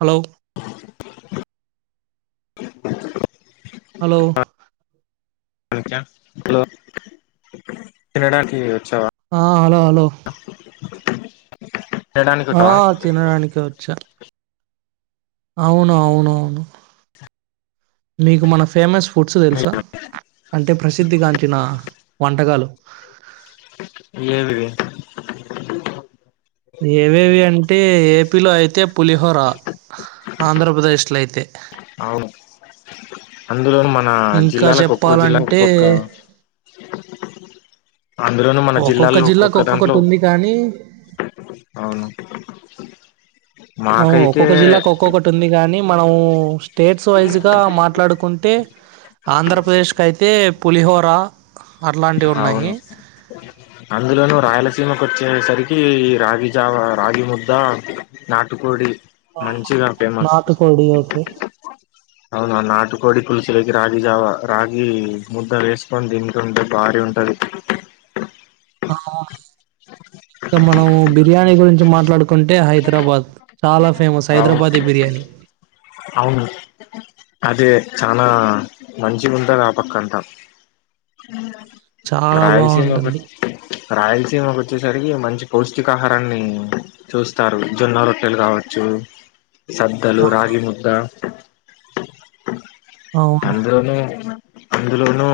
Hello hello hello తినడానికి వచ్చావా ఆ హలో హలో తినడానికి ఆ వచ్చావా తినడానికి వచ్చా అవును అవును మీకు మన ఫేమస్ ఫుడ్స్ తెలుసా అంటే ప్రసిద్ధిగాంచిన వంటకాలు ఏ దిగా ఏవేవి అంటే ఏపీలో అయితే పులిహోర ఆంధ్ర పద ఇష్టట్లైతే అవును అ అందులోను మన ఇంకా జిల్లాలకు ఒక్కొ జిల్లా చెప్పాలంటే ఒక్కొక్క అందులోను మన జిల్లాలో జిల్లాకు ఒక్కొక్క దాంట్లో ఒక్కొక్కటి ఉంది కానీ అవును అవ్ మాకైతే ఒక్కొక్క జిల్లాకి ఒక్కొక్కటి ఉంది కాని మనము స్టేట్స్ వైజ్గా మాట్లాడుకుంటే ఆంధ్రప్రదేశ్ కయితే పులిహోర అట్లాంటివి అవును ఉన్నాయి అందులోనుూ రాయలసీమ కోచ్చేసరికి ఈ రాగి జావ రాగి ముద్ద నాటుకోడి మంచిగా ఫేమస్ నాటు కోడి ఓకే అవును నాటుకోడి పులుసులోకి రాగి జావ రాగి ముద్ద వేసుకొని తింటుంటే భారీ ఉంటది ఆ అవును ఇంకా మనం బిర్యానీ గురించి మాట్లాడుకుంటే హైదరాబాద్ చాలా ఫేమస్ అవును హైదరాబాదీ బిర్యానీ అవును అదే చానా మంచిగుంటారు ఆ పక్క అంత చాలా బాగుంటుంది రాయలసీమకి వచ్చేసరికి మంచి పష్టికాహారాన్ని చూస్తారు జొన్న రొట్టెలు కాబట్టి చ సద్దలు రగి ముద్ద అవును అందులోను అందులోనూ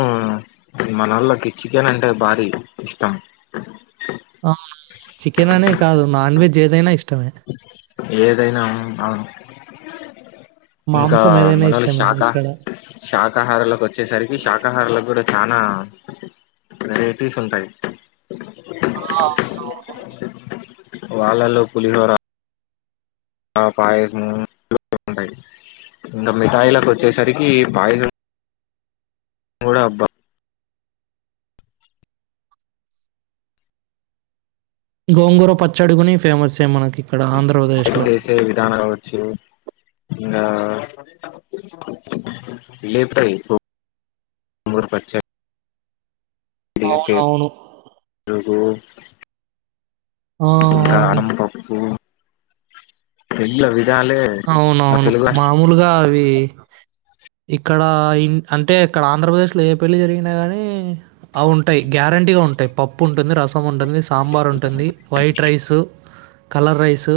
మనోళకి చికెన్ అంటే భారీ ఇష్టం అవును చికెన్ అనే కాదు నాన్ వెెజ్ ఏదైనా ఇష్టం ముమే ఏదైనా అవును ఇంకా మాంసం ఏదైనా మనోళ్ళు ఇష్టమే శాకాహ ఇక్కడ శాకాహారాలలకు వచ్చేసరికి శాకాహారాల కూడా చానా వెరిటీస్ ఉంటాయి ఆ వాళ్ళలో పులిహోర పాయసము ఉంటాయి ఇంకా మిఠాయిలకు వచ్చేసరికి పాయసం మడ అబ్బా గోంగూర పచ్చడి గుని ఫేమస్సే మనకి. ఇక్కడ వంట ఆంధ్రప్రదేశ్లో చేసే విధానం కావచ్చు ఇంగా లేపుతాయి గోంగూర పచ్చ అవునవును మ్మ్ ఆ ఇంకా అనం పప్పు ఎల్లవి అవునవును మామూలుగా అవీ ఇక్కడ ఇం అంటే అక్కడ ఆంధ్రప్రదేశ్ లో ఏ పెళ్లి జరిగినా గానీ అవి ఉంటాయి. గ్యారంటీగా ఉంటాయి పప్పు ఉంటుంది రస ముంటుంది సాంబార్ ఉంటుంది వైట్ రైసు కలర్ రైసు.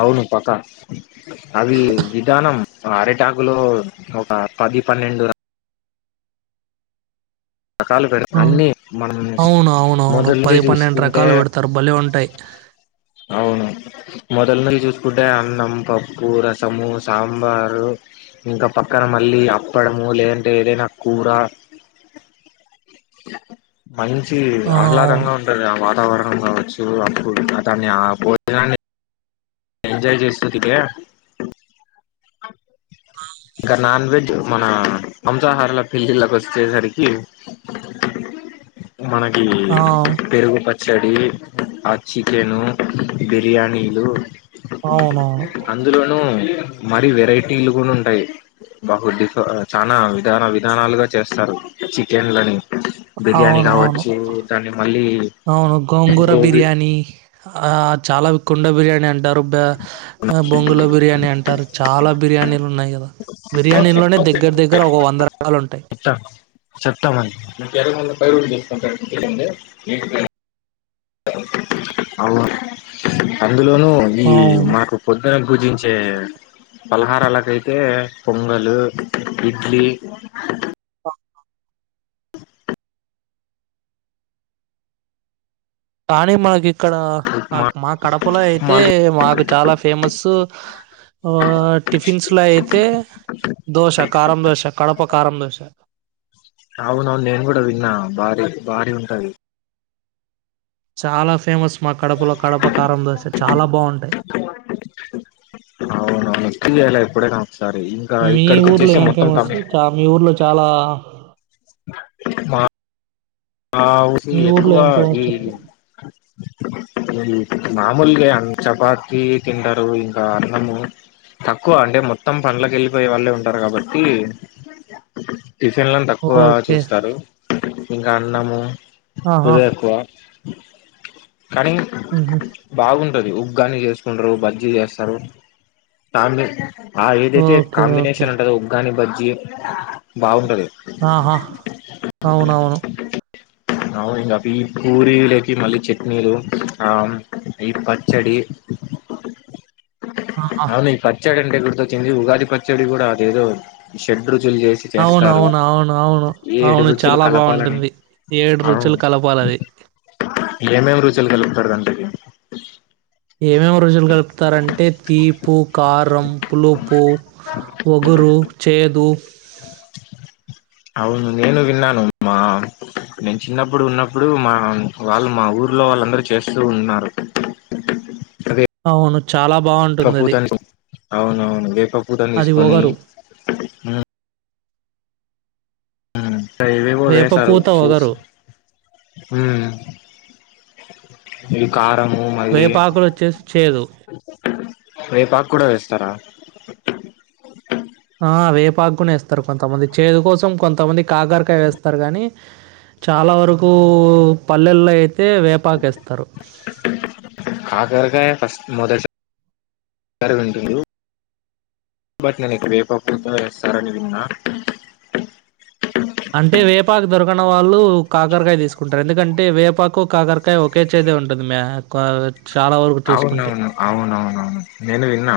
అవును పక్క అవీ విధానం అరిటాకు లో ఒక పది పన్నెండు రకాలు పెడు ఆ! అన్ని మనం అవును. అవునవును. మొదల్ నుంచి చూసుకుంటే రకాలు పెడతారు. భలే ఉంటాయి. అవును మొదలనుంచి చూసుకుంటే అన్నం, పప్పు, రసము, సాంబారు, ఇంకా పక్కన మళ్ళీ అప్పడము లేదంటే ఏదైనా కూర మంచి ఆ! అవును. ఆహ్లాదంగా ఉంటుంది ఆ వా తావరణం కావచ్చు అప్పుడు ఆ దాన్ని ఆ భోజనాన్ని ఎంజాయ్ చేస్తు తింటే ఇంక నాన్ వెజ్ మన మాంసాహారుల పెళ్ళిళ్ళకు వచ్చేసరికి మనకి ఆ! పెరుగు ప చ్చడి ఆ చికెను, బిర్యానీలు అవునవును. అందులోనూ మరి వెరైటీలు కూడ ఉంటాయి. బా డిఫ్ చాన విధాన విధానాలుగా చేస్తరు చికెన్లని బిర్యానీ అవును అవును కావచ్చు దాన్ని మళ్ళీ అవును గోంగూర గోబీ బిర్యానీ ఆ చాల కుండ బిర్యానీ అం టారు బ్బా ఆ బొంగులో బిర్యానీ అంటారు చాల బిర్యానీలు ఉన్నాయి గదా బిర్యానీ లోనే దగ్గర దగ్గర చెప్తా ఓ వంద రకాలు ఉంటాయి చెప్తామండి అ అందులోనూ ఈ అవును. మాకు పొద్దున భుజించే ఫలహారాలకైతే పొంగలు ఇడ్లీ కాణి మగ ఇక్కడ ఉప్మా నాకు మా కడపలో ఉప్మా అయితే మాకు చాలా ఫేమస్ ఆ టిఫిన్స్ లో అయితే దోశ కారం దోశ కడప కారం దోశ అవునవును నేన్ కూడా విన్నా భార భారీ ఉంటది చాలా ఫేమస్ మా కడపలో కడప కారం దోశ చాలా బాగుంటాయి అవునవును అలా ఇప్పుడే నా మీ ఊర్లో ఏం ఫేమస్ చ మీ ఊర్లో చాలా మా ఆ మీ ఊసీల్ ఊర్లో ఎక్కువ ఏం ఫేమస్ ఈ చెప్పు మామూలుగా అన్నం చపాతి తింటారు ఇంకా అన్నము తక్కువ అంటే మొత్తం పనులకు వెళ్ళిపోయే వాళ్ళే ఉంటారు కాబట్టి టిఫిన్లను తక్కువ ఓకే చూస్తారు అన్నము ఇ ఆహా ఎక్కువ కానీ ఉహు బాగుం ఉంటది ఉగ్గాని చేసుకుంటారు బజ్జీ చేస్తారు దానిలోకి ఆ ఏదైతే ఓకే ఓకే కాంబినేషన్ ఉంటందో ఉగ్గాని బజ్జీ బాగుంటది ఆ. హ అవునవును అ ఇంకా అవి పూరీలోకి మళ్ళీ చట్నీలు ఆ ఈ పచ్చడి ఆ అవును ఈ పచ్చడి అంటె గుర్తొచ్చింది ఉగాది పచ్చడి కూడా అదేదో షడ్ అవునవును అవును అవును ఏడు అవును రుచులు చాలా కలపాలని బావుంటుంది ఏడు అవును రుచులు కలపాలవి ఏమెమ్ రుచులు కలుపుతారాంటకి ఏమేమి రుచులు కలుపుతారంటే తీపు కారం పులుపు వగురు చేదు అవును నేను విన్నాను మా నేను చిన్నప్పుడు ఉన్నప్పుడు మా వాళ్ళు మా ఊర్లో వాళ్ళందరూ చేస్తూ ఉన్నారు అదే అవును చాలా వేప బాగుంటుంది అది పూతని అవునవును వేప పూతని అది తీసుకొని ఒగరు మ్ ఏవేవో వేస్తారు వేపపూత చూసి ఒగరు మీ కార్ ము మళ్ళీ వేపాకులు వచ్చేసి చేదు వేపాకూడ వేస్తారు సరా ఆ వేపాకునేస్తరు కొంతమంది చేదు కోసం కొంతమంది కాకరకాయ వేస్తారు కానీ చాలా వరకు పల్లెల్లోయి అయితే వేపాకేస్తరు కాకరగాయ ఫస్ట్ మొదటిసారి వింటుంది బట్ నేను ఎపుడూ వేపాకుప్పుతనే చేస్తారని విన్నా అంటే వేపాకు దొరకన వాళ్ళు కాకరకాయ తీసుకుంటారు ఎందుకంటే వేపాకు కాకరకాయ ఒకే చేదే ఉంటుంది మ అవునవును అవునవును నేను విన్నా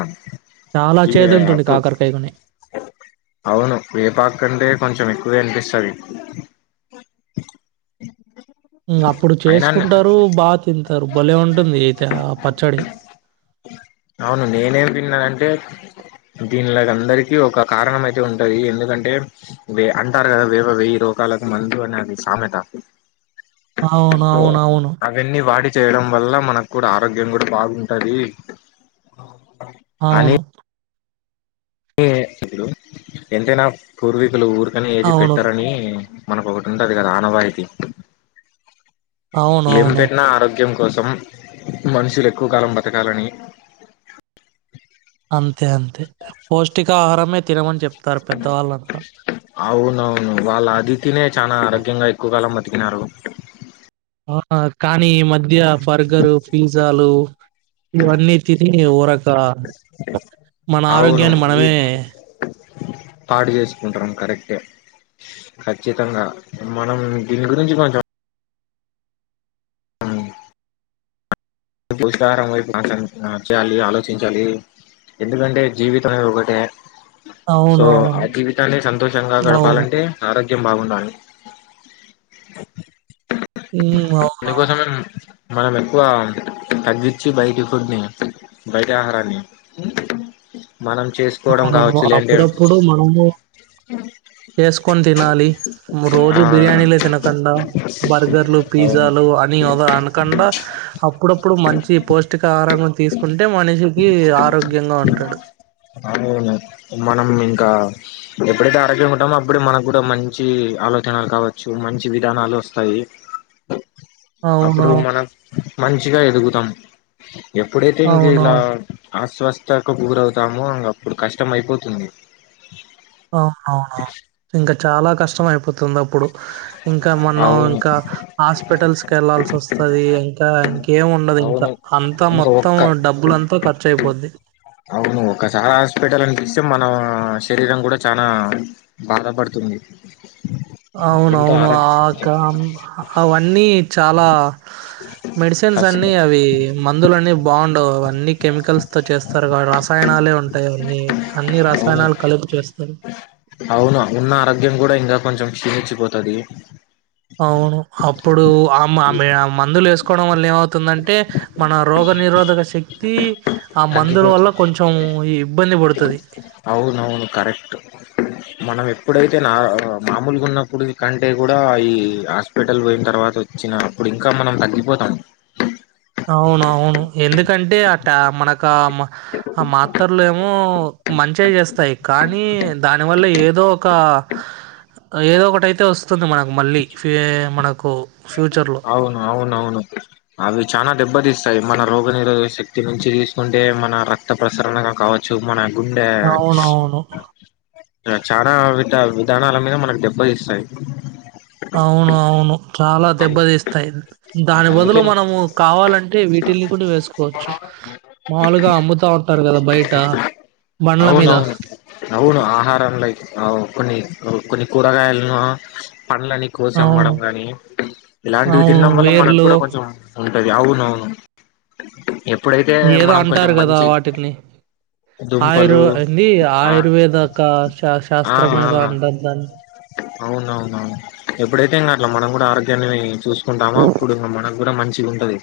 చాలా ఇవే చేదు ఉంటుంది అప్పుడు కాకరకాయ కొని అవును వేపాకు కంటే కొంచెం ఎక్కువ అనిపిస్తుంది టది అప్పుడు చేసుకుంటారు బా తింటారు భలే ఉంటుంది అయితే పచ్చడి అవును నేనేం తిన్నానంటే దీని అందరికీ ఒక కారణం అయితే ఉంటది ఎందుకంటే వే అంటారు కద వేప వెయ్యి రోకాలకు మందు అనే అది సామెత అవును సో అవును అవును అవన్నీ వాడి చేయడం వల్ల మనకు కూడ ఆరోగ్యం కూడ బాగుంటది అవును అవును ఇప్పుడు ఎంతైనా పూర్వీకుల ఊరు పక్కనే ఏది అవును. పెట్టరని మనకొక్కటి ఉంటది కద ఆనవాయితీ ఏం అవునవును. పెట్టినా ఆరోగ్యం కోసం మనుషులు ఎక్కువ కాలం బతకాలని అంతే అంతే పోష్టికాహారమే తినమని చెప్ తర పెద్ద వాళ్ళంతా అవునవును వాళ్ళ అదియ తినే చాలా ఆరోగ్యంగా ఎక్కువ కాలం మ కినారు ఆహ కానీ ఈ మధ్య బర్గరు పిజ్జా జాలు ఇవన్నీ తిని ఊరొక మన అవును ఆరోగ్యాన్ని ఇది మనమే పాడు చేసుకుంటున్నాం కరెక్టే ఖచ్చితంగా మనం దీని గురించి కొంచెం పౌష్టిక ఆహారం చేయాలి ఆలోచించాలి ఎందుకంటే జీవితం ఒకటే సో ఆ అవునవును. జీవితాన్ని సంతోషంగా అవును. గడపాలంటే ఆరోగ్య అవున హ్మ్. అవునవును. అకోసమే మనం ఎక్కువ తగ్గించి బయటి ఫుడ్ని బయటి ఆహారాణి అవునవును అప్పుడప్పుడు మనము చేసుకొని తినాలి రోజు ఆ బిర్యానీలే తినకుండా బర్గర్లు అవును పిజ్జాలు అని అవ అనకుండా అప్పుడప్పుడు మంచి పౌష్టికాహారం గూడా తీసుకుంటే మనిషికి ఆరోగ్యంగా ఉంటాడు మనం ఇంకా ఎప్పుడైతే ఆరోగ్యంగా ఉంటామో అప్పుడే మనకు కూడా మంచి ఆలోచనలు కావచ్చు మంచి విధానాలు వస్తాయి. అప్పుడు అవును. అవును. మనం మంచిగా ఎదుగుతం ఎప్పుడైతే ఇంక ఇలా అవునవును. అస్వస్థకు గురవుతాము ఇంగ అప్పుడు కష్టం అయిపోతుంది. అవునవును ఇంక చాలా కష్టం అయిపోతుంది అప్పుడు ఇంకా మనం అవును ఇంకా హాస్పిటల్స్ కి వెళ్లాల్సి వస్తది ఇంకా ఇంకేం ఉండదు ఇంకా అవును అంతా ఇంకా మొత్తం ఒక్క డబ్బులంతా ఖర్చు అయిపోద్ది తం మన శరీరం కూడా చానా బాధపడుతుంది. ఎంతో అవునవును ఆరో ఆ క అవన్నీ చాలా మెడిసిన్స్ కష్టం అన్నీ అవి మందులన్నీ బావుండవు అవన్నీ కెమికల్స్ తో చేస్తారు కా రసాయనాలే ఉంటాయి అన్నీ అన్ని అవును రసాయనాలు కలిపి చేస్తారు. అవును ఉన్న ఆరోగ్యం కూడా ఇంకా కొంచెం క్షీణించి పోత్. తది అవును అప్పుడు ఆమ ఆమె ఆ మందులు వేసుకోవడం వల్ల ఏమవుతుందంటే మన రోగ నిరోధక శక్తి ఆ మందుల వల్ల తగ్గిపోతుంది కొంచెం ఇబ్బంది పడుతది. అవునవును ఇప్పుడైతే నా మామూలుగ ఉన్నప్పుడు కంటే కూడా ఈ హాస్పిటల్ పోయిన తర్వాత వచ్చిన అప్పుడు ఇంకా మనం తగ్గిపోతాం. అవును అవును ఎందుకంటే అట్టా మనకు ఒక మ ఆ మాత్రలు ఏమో మంచే చేస్తాయి. కానీ దాని వల్ల ఏదో ఏదో ఒక ఏదో ఒకటైతే వస్తుంది మనకు మళ్ళీ ఫి మనకు ఫ్యూచర్‌లో. అవును అవునువును అవి చానా దెబ్బతీస్తాయి మన రోగ నిరోధక శక్తి నుంచి తీసుకుంటే మన రక్త ప్రసరణగా కావచ్చు మన గుండె అవునవును. చానా వి తే విధానాల మీద మనకు దెబ్బతీస్తాయి. అవును అవును చాలా అన్ దెబ్బతీస్తాయి దాని బదులు అందుకే మనము కావాలంటే వీటిల్ని కూడా వేసుకోవచ్చు మాములుగా అమ్ముతా ఉంటారు కదా బయట బండ్ల మీద అవునవును అవును ఆహారం లైక్ కొన్ని కొన్ని కూరగాయలను పళ్ళని కోసి అవును. అమ్మడం గాని ఇలాంటివి అవును. తినడం వల్ల మనకు వేర్లు కూడా కొంచెం ఉంటది అవును అవును. ఏదో అంటారు కదా వాటిల్ని ఆయురూ దుంపలు ఏంది ఆ ఆయుర్వేదకశాస్ శాస్త్రం ఏదో అంటారు దాన్ని అవునవునువును ఎప్పుడైతే ఇంగ అట్లా మనం కూడా ఆరోగ్య దీనిన్ని చూసు కుంటామో అప్పుడింగ మనకు కూడా మంచి ఇది ఉంటది.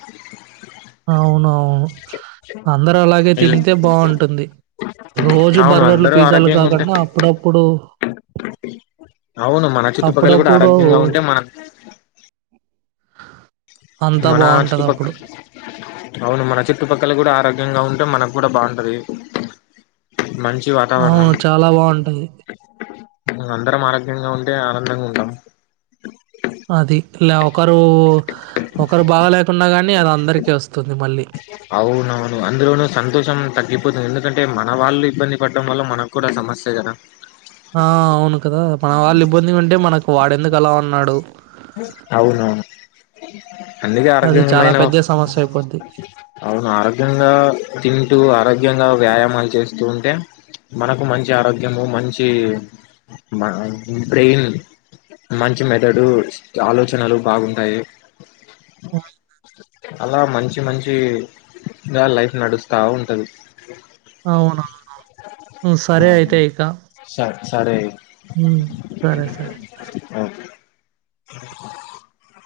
అవును అవును అందర అలాగే తింతే బాంటుంది రోజు అవును బర్గర్లు అందరూ పిజ్జాలు ఆరోగ్యంగా ఉంటే కాకండా అప్పుడప్పుడు అవును మన చుట్టుపక్కల కూడా అప్పుడప్పుడు ఆరోగ్యంగా అంతా మనా చుట్ పక్ బావుంటదప్పుడు. అవును మన చుట్టుపక్కల కూడా ఆరోగ్యంగా ఉంటే మనకు కూడా బాంటది మంచ్ అవును చాలా బాంటది మన అందరం ఆరోగ్యంగా ఉంటే ఆనందంగా ఉంటామ్ అది లేవకా రూ ఒకరు బాగ లేకున్న కానీ అది అందరికి వస్తుంది మ అవునవును అందులోను సంతోషం తగ్గిపోతది ఎందుక ంటే మన వాళ్ళు ఇబ్బంది పడ్డం వల్ల మనక్కూడా సమస్సే కదా ఆ అవును కదా మన వాళ్ళు ఇబ్బంది ఉంటే మనకు వాడెందుకు అలా ఉన్నాడు అ అది చాలా పెద్ద సమస్య అయిపోద్ది అవును ఆరోగ్యంగా తింటూ ఆరోగ్యంగా వ్యాయామ పని చేస్తూ ఉంటే మనకు మంచి ఆరోగ్యము మంచి బ్రెయిన్ మంచి మెదడు ఆలోచనలు బాగుంటాయి పోయిన అలా మంచి మంచి గా లైఫ్ నడుస్తా ఉంటది అవునవును ఆ సరే అయితే ఇక స సరే హ్మ్ సరే సరే ఆ [unintelligible]